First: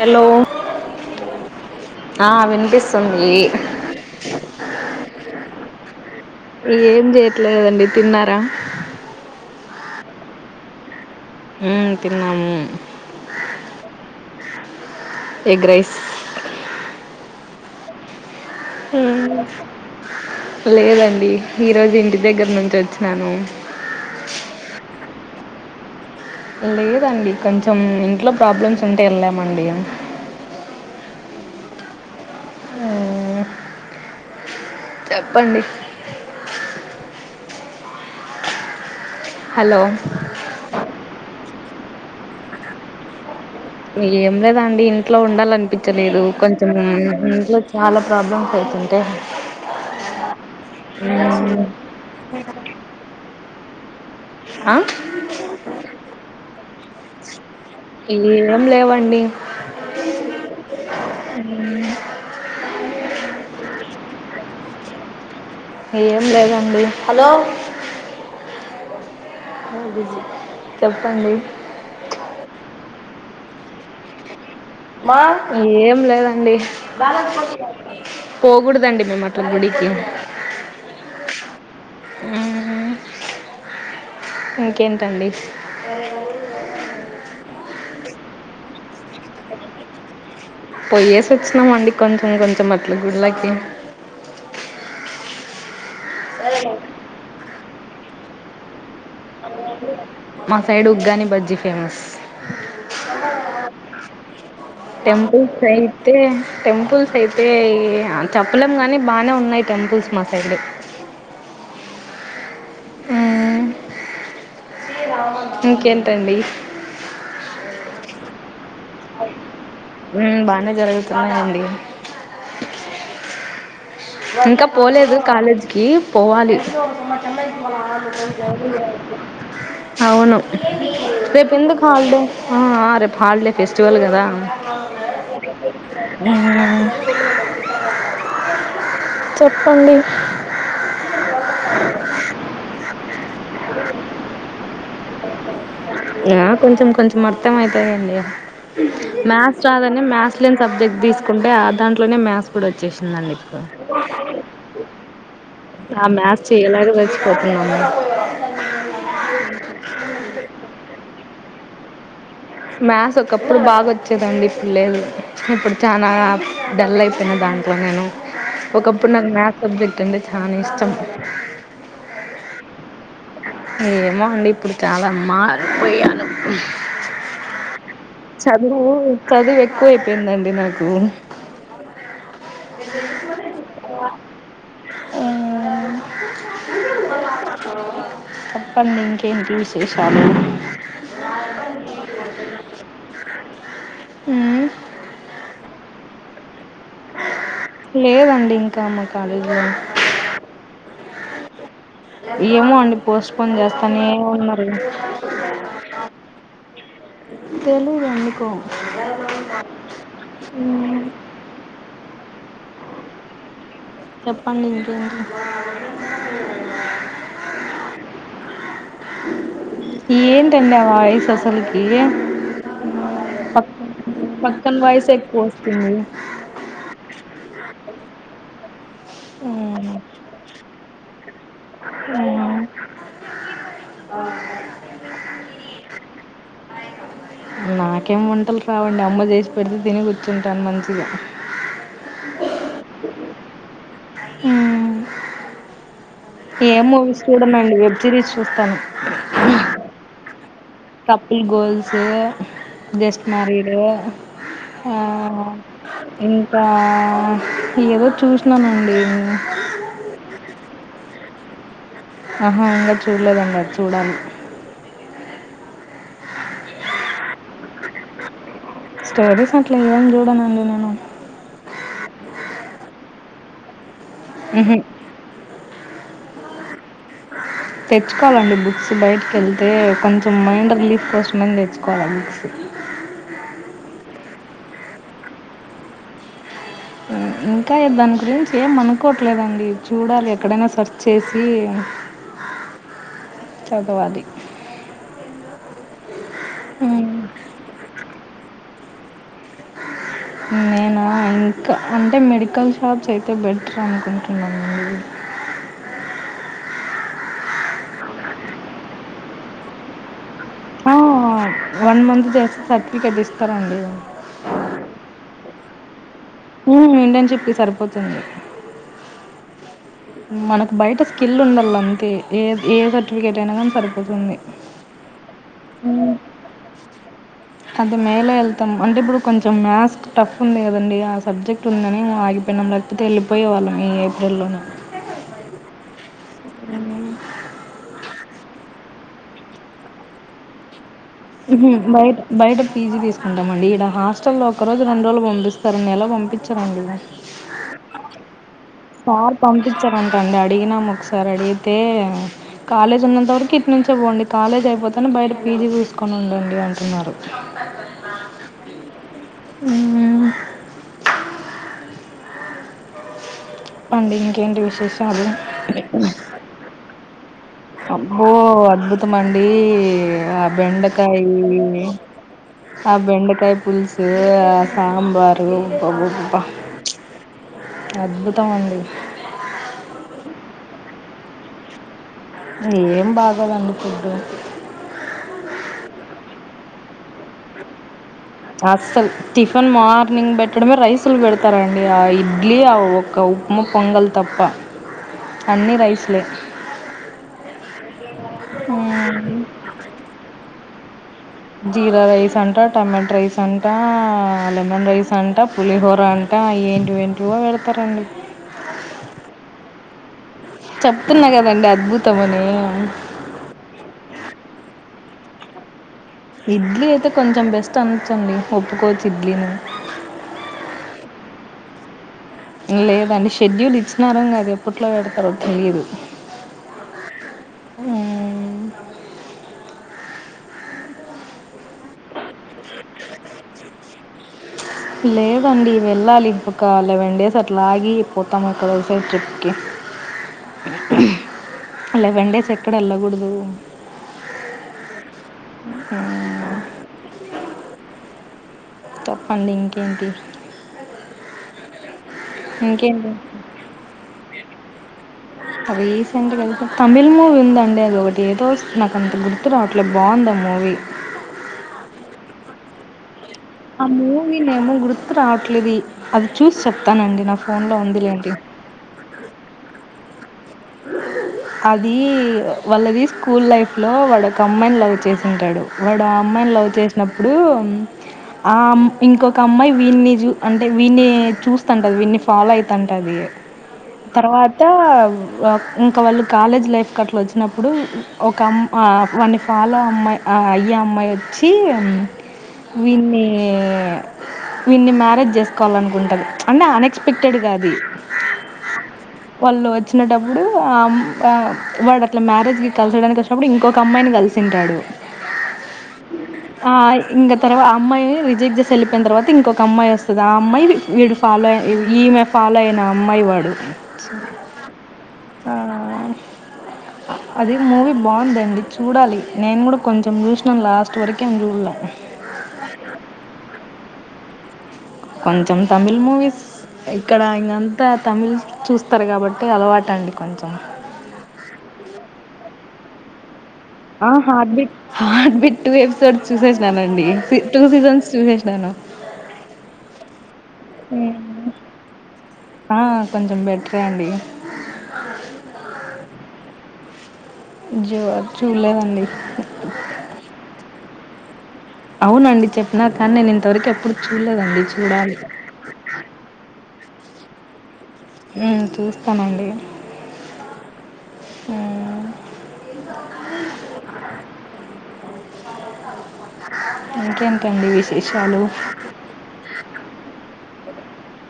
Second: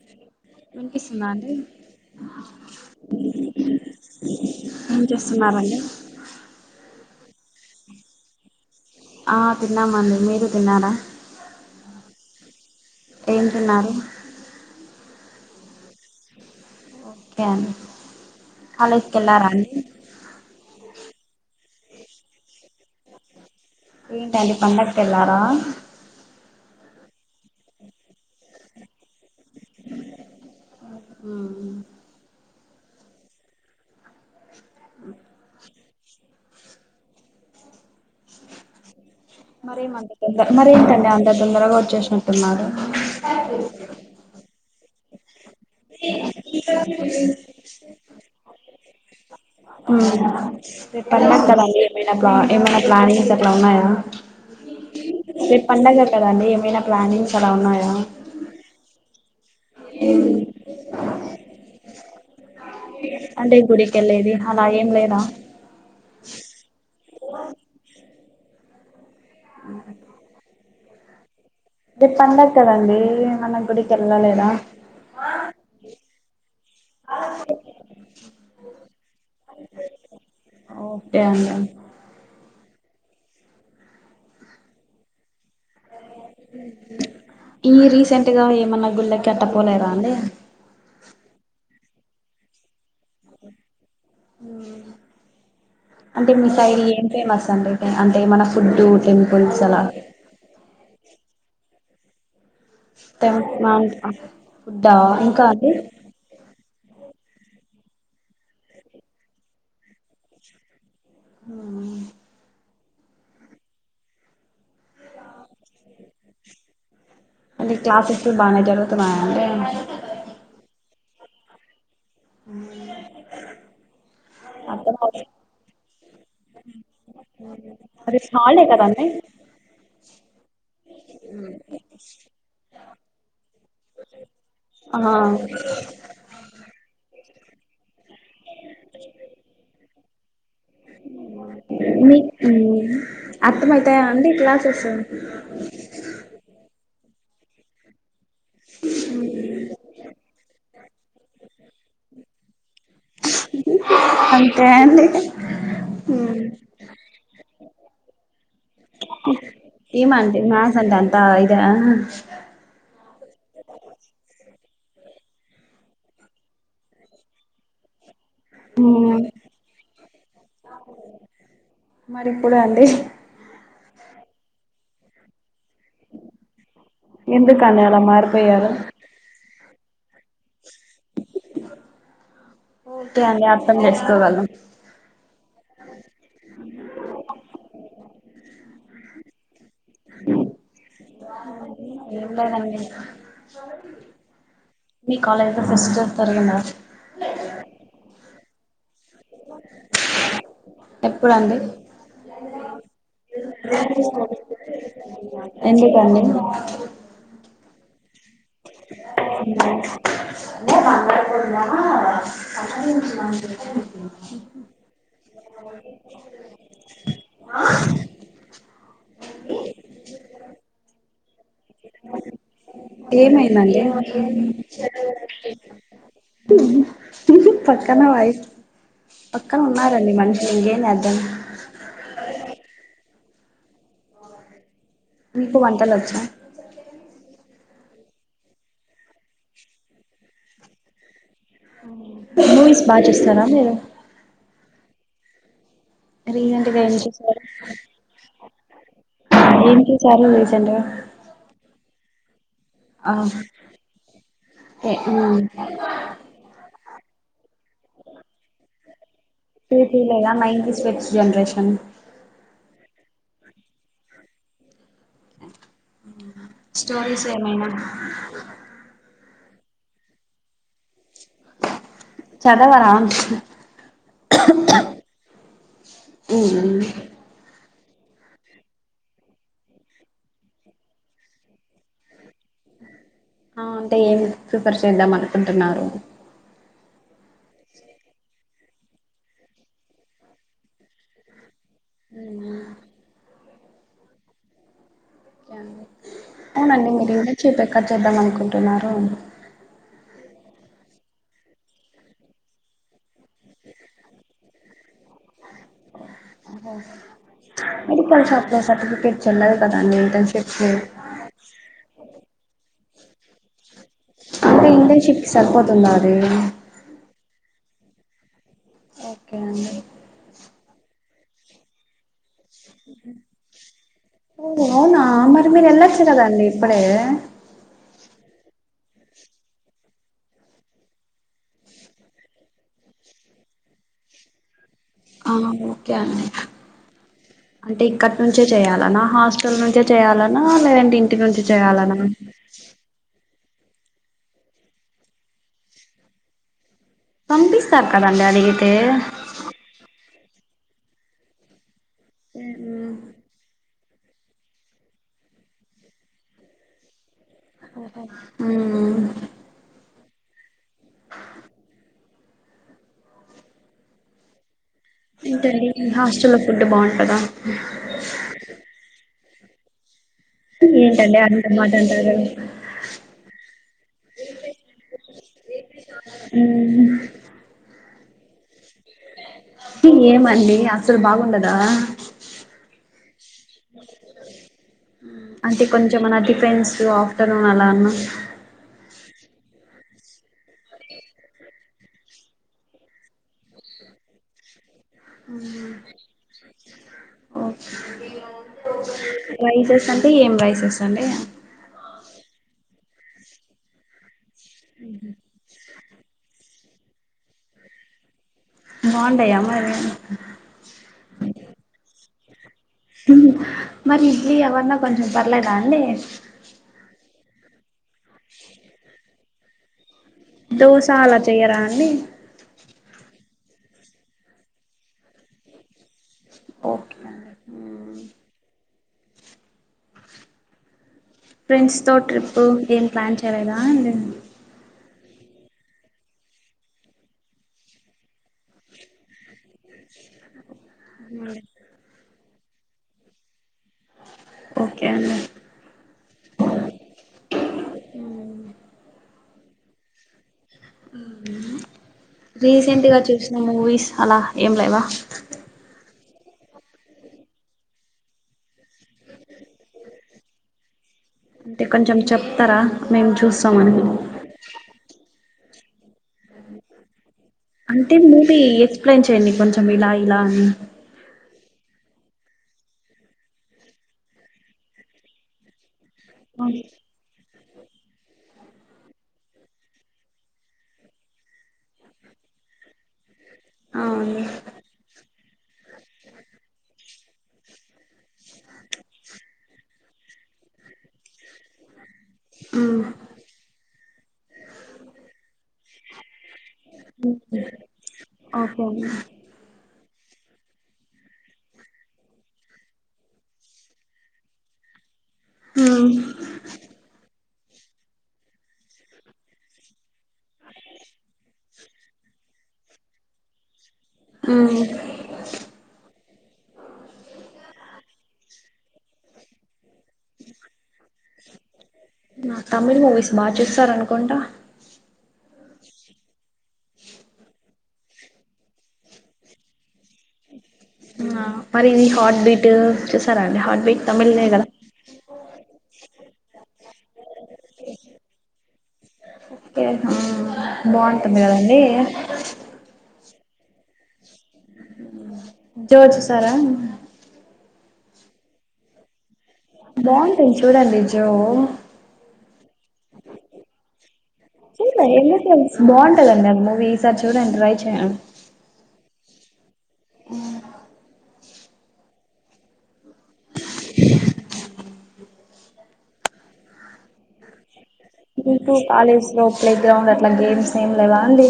Hello వినిపిస్తుంద అండి ఆ వినిపిస్తుంది ఏంచేస్తున్నారండి లేదండి తిన్నారా ఆ తిన్నామండి మీరు తిన్నారా హ్మ్ తిన్నాము ఏం తిన్నారు ఎగ్ రైస్ ఓకే అం లేదండి ఈరోజు ఇంటి దగ్గర నుంచి వచ్ చ్చినాను ఏంటండి పండక్కెల్లార లేదండి కొంచెం ఇంట్లో ప్రాబ్లమ్స్ ఉంటే ఎల్లామండి ఆ చెప్పండి హలో మరే మంటంద మరంత తల్ అంద తొందరగా వచ్చేసినట్టున్నారు ఏం లేదండి ఇంట్లో ఉండల్లన్ చ్చలేదు కొంచెం ఇంట్లో చాలా ప్రాబ్లమ్స్ అవుతుంటే మ్మ్. రేపు పండగ హ్మ్ ల ఉన్నాయా రేపు పండగ కద అండి ఏమైనా ప్లానింగ్ ఏం లేవండి అవు [unintelligible] అంటే గుడికిళ్ళేది అలా ఏం లేదా ఏం లేదండి హలో ఉమ్ బిజి చెప్పండి రేప్ పండగ కదండి ఏమైన గుడికి వెళ్ళాలదా మా ఏం లేదండి పోకూడదండి మేము అట్ల గుడికి ఓకే అండి ఉమ్ ఇంకేంటండి ఈ రీసెంట్గా ఏమన్నా గుళ్ళకి అట్టపోలేదా అండి పోయ్యేసి వచ్చినామండి కొంచెం కొంచెం అట్ల గుళ్ళకి అంటే మీ సైడ్ ఏం ఫేమస్ అండి అంటే మన ఫుడ్డు టెంపుల్స్ అలా మా సైడ్ ఉగ్గాని బజ్జి ఫేమస్ టెం ఫుడ్డా ఇంకా టెంపుల్స్ అండి అయితే టెంపుల్స్ అయితే చెప్పలేం గాని బానే ఉన్నాయి టెంపుల్స్ మా సైడ్ ఉమ్ మ్ ఉమ్ ఇంకేంటండి అంటె క్లాసెస్లు బానే జరుగుతున్నాయా అండి ఉమ్ బానే జరుగుతున్నాయ్ అండి ఇంకా అర్థం పోలేదు అవు కాలేజీకి పోవాలి అది హాలిడే కదండి అవును రేపు ఎందుకు హాలిడే ఆ ఆ రేపు హాలిడే ఫెస్టివల్ కదా ఆ ఉమ్ చెప్పండి మీక్-మీ అర్థం అయితాయా అండి క్లాసెస్ మర్ధం అయితాయండి మ్యాథ్స్ రాదని మ్యాథ్స్ లేని సబ్జెక్ట్ తీసుకుంటే ఆ దాంట్లో ట్లోనే మ్యాస్ కూడా వచ్చేసిందండి అంతే అండి ఆ మ్యా థ్స్ చేయలేక సచ్చి పోతూ [unintelligible] ఈ మండి మ్యాస్ అంటళ్లు అంత ఇదా మ్యాథ్స్ ఒకప్పుడు బాగా వచ్చేదండి ఇప్పుడు లేదు ఇప్పుడు చానా డల్ అయిపోయిన దాంట్లో నేను ఒకప్పుడు మ్మ్. నాకు మ్యాథ్ సబ్జెక్ట్ అంటే చానా ఇష్టం మరి ఇప్పుడు అండి ఏమో అండి ఇప్పుడు చాలా మ్మా పోయాను ఎందుకండి అలా మారిపోయారు చదువు చదువుఎక్కు ఎక్కువై పోయి పయిందండి నా ఓకే అండి అర్థం చేసుకోగలం [inaudible] చెప్పండి ఇంకేంటి విశేషాలు ఏంటో నండి మీ కాలజ్ ఫెస్టివల్ తరగ నా లేదండి ఇంకా మ [unintelligible] ఎప్పుడండి ఏమో అండి పోస్ట్పోన్ చేస్తానే ఉన్నారు గా ఎందుకండి తెలుగు ఎండి చెప్పండి ఇంకేంటి క పక్ ఏమైందండి పక్కన వాయిస్ ఎక్కువ వస్తుంది పక్కనా వాయిస్ పక్కన ఉన్నారండి మనుషులు ఇంకేం కాదు ద హ్మ్ మీకు వంటలు వచ్చా నాకేం వంటలు రావండి అమ్మ చేసి పెడితే తిని కూర్చుంటాను మంచిగా మూవీస్ బాగా చేస్తారా మీరు ఆ ఏ రీసెంట్గా ఏం మూవీస్ చూసారు చూడనుఅండి వెబ్ సిరీస్ చూస్తాను ఏం చేసారు రిసెంట్ గా సె జస్ట్ మారీడ్ ఏ- ఉమ్, ఇంకా ఏదోజు చూసినానండి నే పలేదా మ ఇంస్ వెచ్చట్ జనరేషన్ ఆహా ఇంకా చూడలేదుంకా చూడాలి స్టోరీస్ ఏమైనా స్టోరీస్ అట్లా ఏం చూడనండి నేను చదవరా మ్హ ఉమ్. తెచ్చుకోవాలండి బుక్స్ బయటకి వెళ్తే, కొంచెం మైండ్ రిలీఫ్ కోసంమని తెచ్చుకోవాలి బుక్స్ ఆ అంటే ఏమి ప్రిఫర్ చేద్దాం అనుకుంటున్నారు ఇంకా దాని గురించి ఏం అనుకోవట్లేదండి చూడాలి ఎక్కడైనా సెర్చ్ చేసి చదవది అవునండి మీరు ఇంద చెపు ఎక్కడ చేద్దాం అనుకుంటున్నారు. అ నేనా ఇంకా అంటే మెడికల్ షాప్స్ అయితే బెటర్ అనుకుంటున్నానండి మెడికల్ షాప్ లో సర్టిఫికెట్ చెల్లదు కదండి ఇంటర్న్స్ ఆ వన్ మంత్ చేస్తే సర్టిఫికెట్ ఇస్తారండి తుల్లారి ఊ ఇంటర్న్షిప్ ది సరిపోతుంది ఓకే అండి మనకు బయట స్కిల్ ఉండాల అంతే ఏ ఏ సర్టిఫికెట్ అయినా కానీ సరిపోతుంది ఓ అవునా మరి మీరు ఊ వెళ్ళొచ్చు కదండి ఇప్పుడే అంటే మే లే ఎళ్తాం అంటే ఇప్పుడు కొంచెం మ్యాథ్స్ టఫ్ ఉంది కదండి ఆ సబ్జెక్ట్ ఉందని ఆగిపోయినాం లేకపోతే వెళ్ళిపోయే వాళ్ళం ఈ ఏప్రెల్లోనే ఆ ఓకే అండి అంటే ఇక్కడి నుంచే చేయాలనా హాస్టల్ నుంచే చేయాలనా లేదంటే నుంచి ఊహూ చేయాలనా బయట బయట పీ‌జీ తీసుకుని డమండి ఈడ హాస్టల్లో లో ఒక రోజు రెండు రోజులు పంపిస్తారు నెల పంపించ్చరండి పంపిస్తారు కదండి అడిగి సార్ పంపిచ్చరన్ వండి అడిగినాం ఒక్కసారి అడిగి తే కాలేజ్ ఉన్నంత వరకి ఇట్నుంచ్ తేవోండి కాలేజ్ అయిపోతేనే బయట పీజీ తీసుకొని ఉండండి అంటున్నారు మ్మ్. ఊ ప్పండి ఇంకేంటి వి ఏంటండి మీ హాస్టల్లో లో ఫుడ్ బాగుంటదా అబ్బో అద్భుతమండీ ఆ ఏంటండి బెండకాయి అంత మాట అంటారు ఆ బెండకాయి పులుసు ఆ సాంబారు బబ్బబబ్బ ప్చ్. అద్భుతం అండి ఏమండి అస్సలు బాగుండదా ఏం బాగోదండి ఫుడ్డు అయ్యో ఆఫ్టర్నూన్ అలా అన్నా అస్సల్ టిఫిన్ మార్నింగ్ పెట్టడమే రైసులు పెడతారండి, ఆ ఇడ్లీ, ఆ ఒక ఉప్మా, పొంగల్ తప్ప. మ్మ్ అన్నీ రైస్లే ఓకే రైసెస్ అంటే ఏం రైసెస్. దండిగా జీరా రైస్ అంటా టమేట్ రైస్ అంటా ఆ లెమన్ రైస్ అంటా పులిహోర్ ఇప్పుడు అంట ఏంటి ఏంటివో వెడతారండి బాంటయా మరి చెప్తున్నా కదండి అద్భుతమని మరి ఇడ్లీ అవన్న కొంచం పర్లేదా అండి ఇడ్లీ అయితే కొంచెం బెస్ అండి ఒప్పుకోవచ్చు ఇ డ్లీను దోస అలా చెయ్యరా అండి లేదండి షెడ్యూల్ ఇచ్చినార అది ఎప్పట్లో పెడతారో తెలీదు ఓకే అండి మ్మ్. అ ఫ్రెండ్స్తో ట్రిప్ ప్ ఏం ప్లాన్ చేయలేదా లేదండి వెళ్ళాలి ఇంకొక లెవెన్ డేస్ అట్లా ఆగి పోతాము ఎక్కడోసే ట్రిప్కి లెవెన్ డేస్ ఎక్కడ వెళ్ళకూడదు ఓకే అండి మ్మ్. చెప్పండి ఇంకేంటి ఉమ్ రీసెంట్గా ఇంకేంటి చూసిన మూవీస్ అలా ఏం లేవా అంటే గనుక తమిళ్ మూవీ ఉందండి అది ఒకటి ఏదో నాకు అంత గుర్తు రావట్లే బాగుంది ఆ మూవీ అంటే కొంచెం చెప్తారా మేము చూస్ ఆ మూవి నేము గుర్తురావ ట్లేది అది చూసి చెప్తానండి నా ఫోన్లో ఉందిలేండి చెండి కొంచెం ఇలా ఇలా అని అది వాళ్ళది స్కూల్ లైఫ్ లో వాడు ఒక అమ్మాయిని లావ్ చేసాడాడు వాడు ఆ అమ్మాయిని లవ్ చేసినప్పుడు ఆ అమ్ ఇంకొక అమ్మాయి వీన్ని చూ అంటే వీన్ని చూస్తాంటది వీన్ని ఫాలో అయితంటది అవును తర్వాత ఇంక వాళ్ళు కాలేజ్ లైఫ్కి అట్లా వచ్చినప్పుడు ఒక అమ్ వాని ఫాలో అమ్మాయి అయ్యే అమ్మాయి వచ్చి మ్మ్ విన్నీ వీన్ని మ్యారేజ్ చేసుకోవాలనుకుంటన్న అన్ అన్ఎక్స్పెక్టెడ్గాది ఓకే అండి వాళ్ళు వచ్ తినేటప్పుడు ఆమ్ ఆ వాడు అట్లా మ్యారేజ్కి కలిసడానికి వచ్చినప్పుడు ఇంకొక అమ్మాయిని కలిసుంటాడు మ్మ్ ఆ ఇంగ తర్వా అమ్మాయి రిజెక్ట్ చేసి వెళ్ళిపోయిన తర్వాత ఇంకొక అమ్మాయి వస్ తది ఆ అమ్మాయి వీడు ఫాలో ఈమే ఫాలో ఐన అమ్మాయి వాడు మ్మ్ ఆ అది మూవీ బాగుందండి చూడాలి నేను కూడా కొంచెం చూసినం లాస్ట్ వరకి ఏం చూడల తమిళ్ మూవీస్ బాగా చూస్తారనుకుంటా కొంచెం తమిళ్ మూవీస్ ఇక్కడ ఇకంతా తమిళ్ చూస్తారు కాబట్టి అలవాట్ ఆ పరివి హార్ట్ బీటు చూశారా అండి హార్ ఆ hot beat heart beat two episodes చుసేసినానండి టూ సీజన్స్ చూసేసినాను ఓకే ఆ, బాగుంటుంది కదండి కొంచం బెటరే అండి జో చూసార జో వ చూల్లేదండి బావుంటయ్ చూడండి జ్యో ఓ అవునండి చెప్పిన కానీ నేను ఇంతవరకు ఎప్పుడు చూల్లేదండి చూడలే చూడాలి ఒకసారి చూడండి ట్రై చేయన్ హ్మ్ చూస్తానండి మ్మ్ ఇంకేంటండి విస్ వి టూ కాలేజ్ లో ప్లే గ్రౌండ్ అట్లా గేమ్స్ ఏం లేవా అండి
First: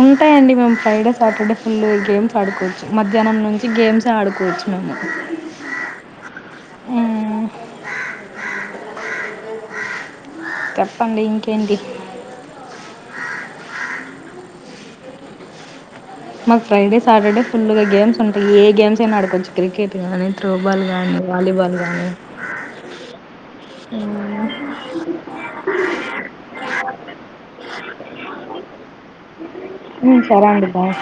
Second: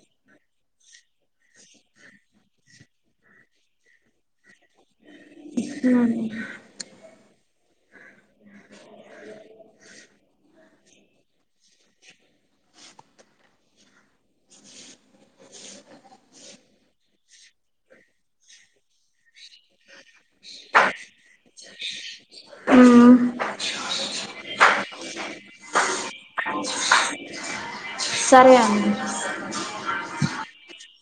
ఉంటాయండి మేము ఫ్రైడే సాటర్డే ఫుల్ గేమ్స్ ఆడుకోవచ్చు మధ్యాహ్నం నుంచి గేమ్సే ఆడుకోవచ్చు మేము ఉమ్ చెప్పండి ఇంకేంటి మాకు ఫ్రైడే సాటర్డే ఫుల్ గా గేమ్స్ ఉంటాయి ఏ గేమ్స్ అయినా ఆడకోవచ్చు క్రికెట్ గానీ త్రో బాల్గానీ వాలీబాల్ గాని ఉమ్ సరే అండి సరే అండి బాయ్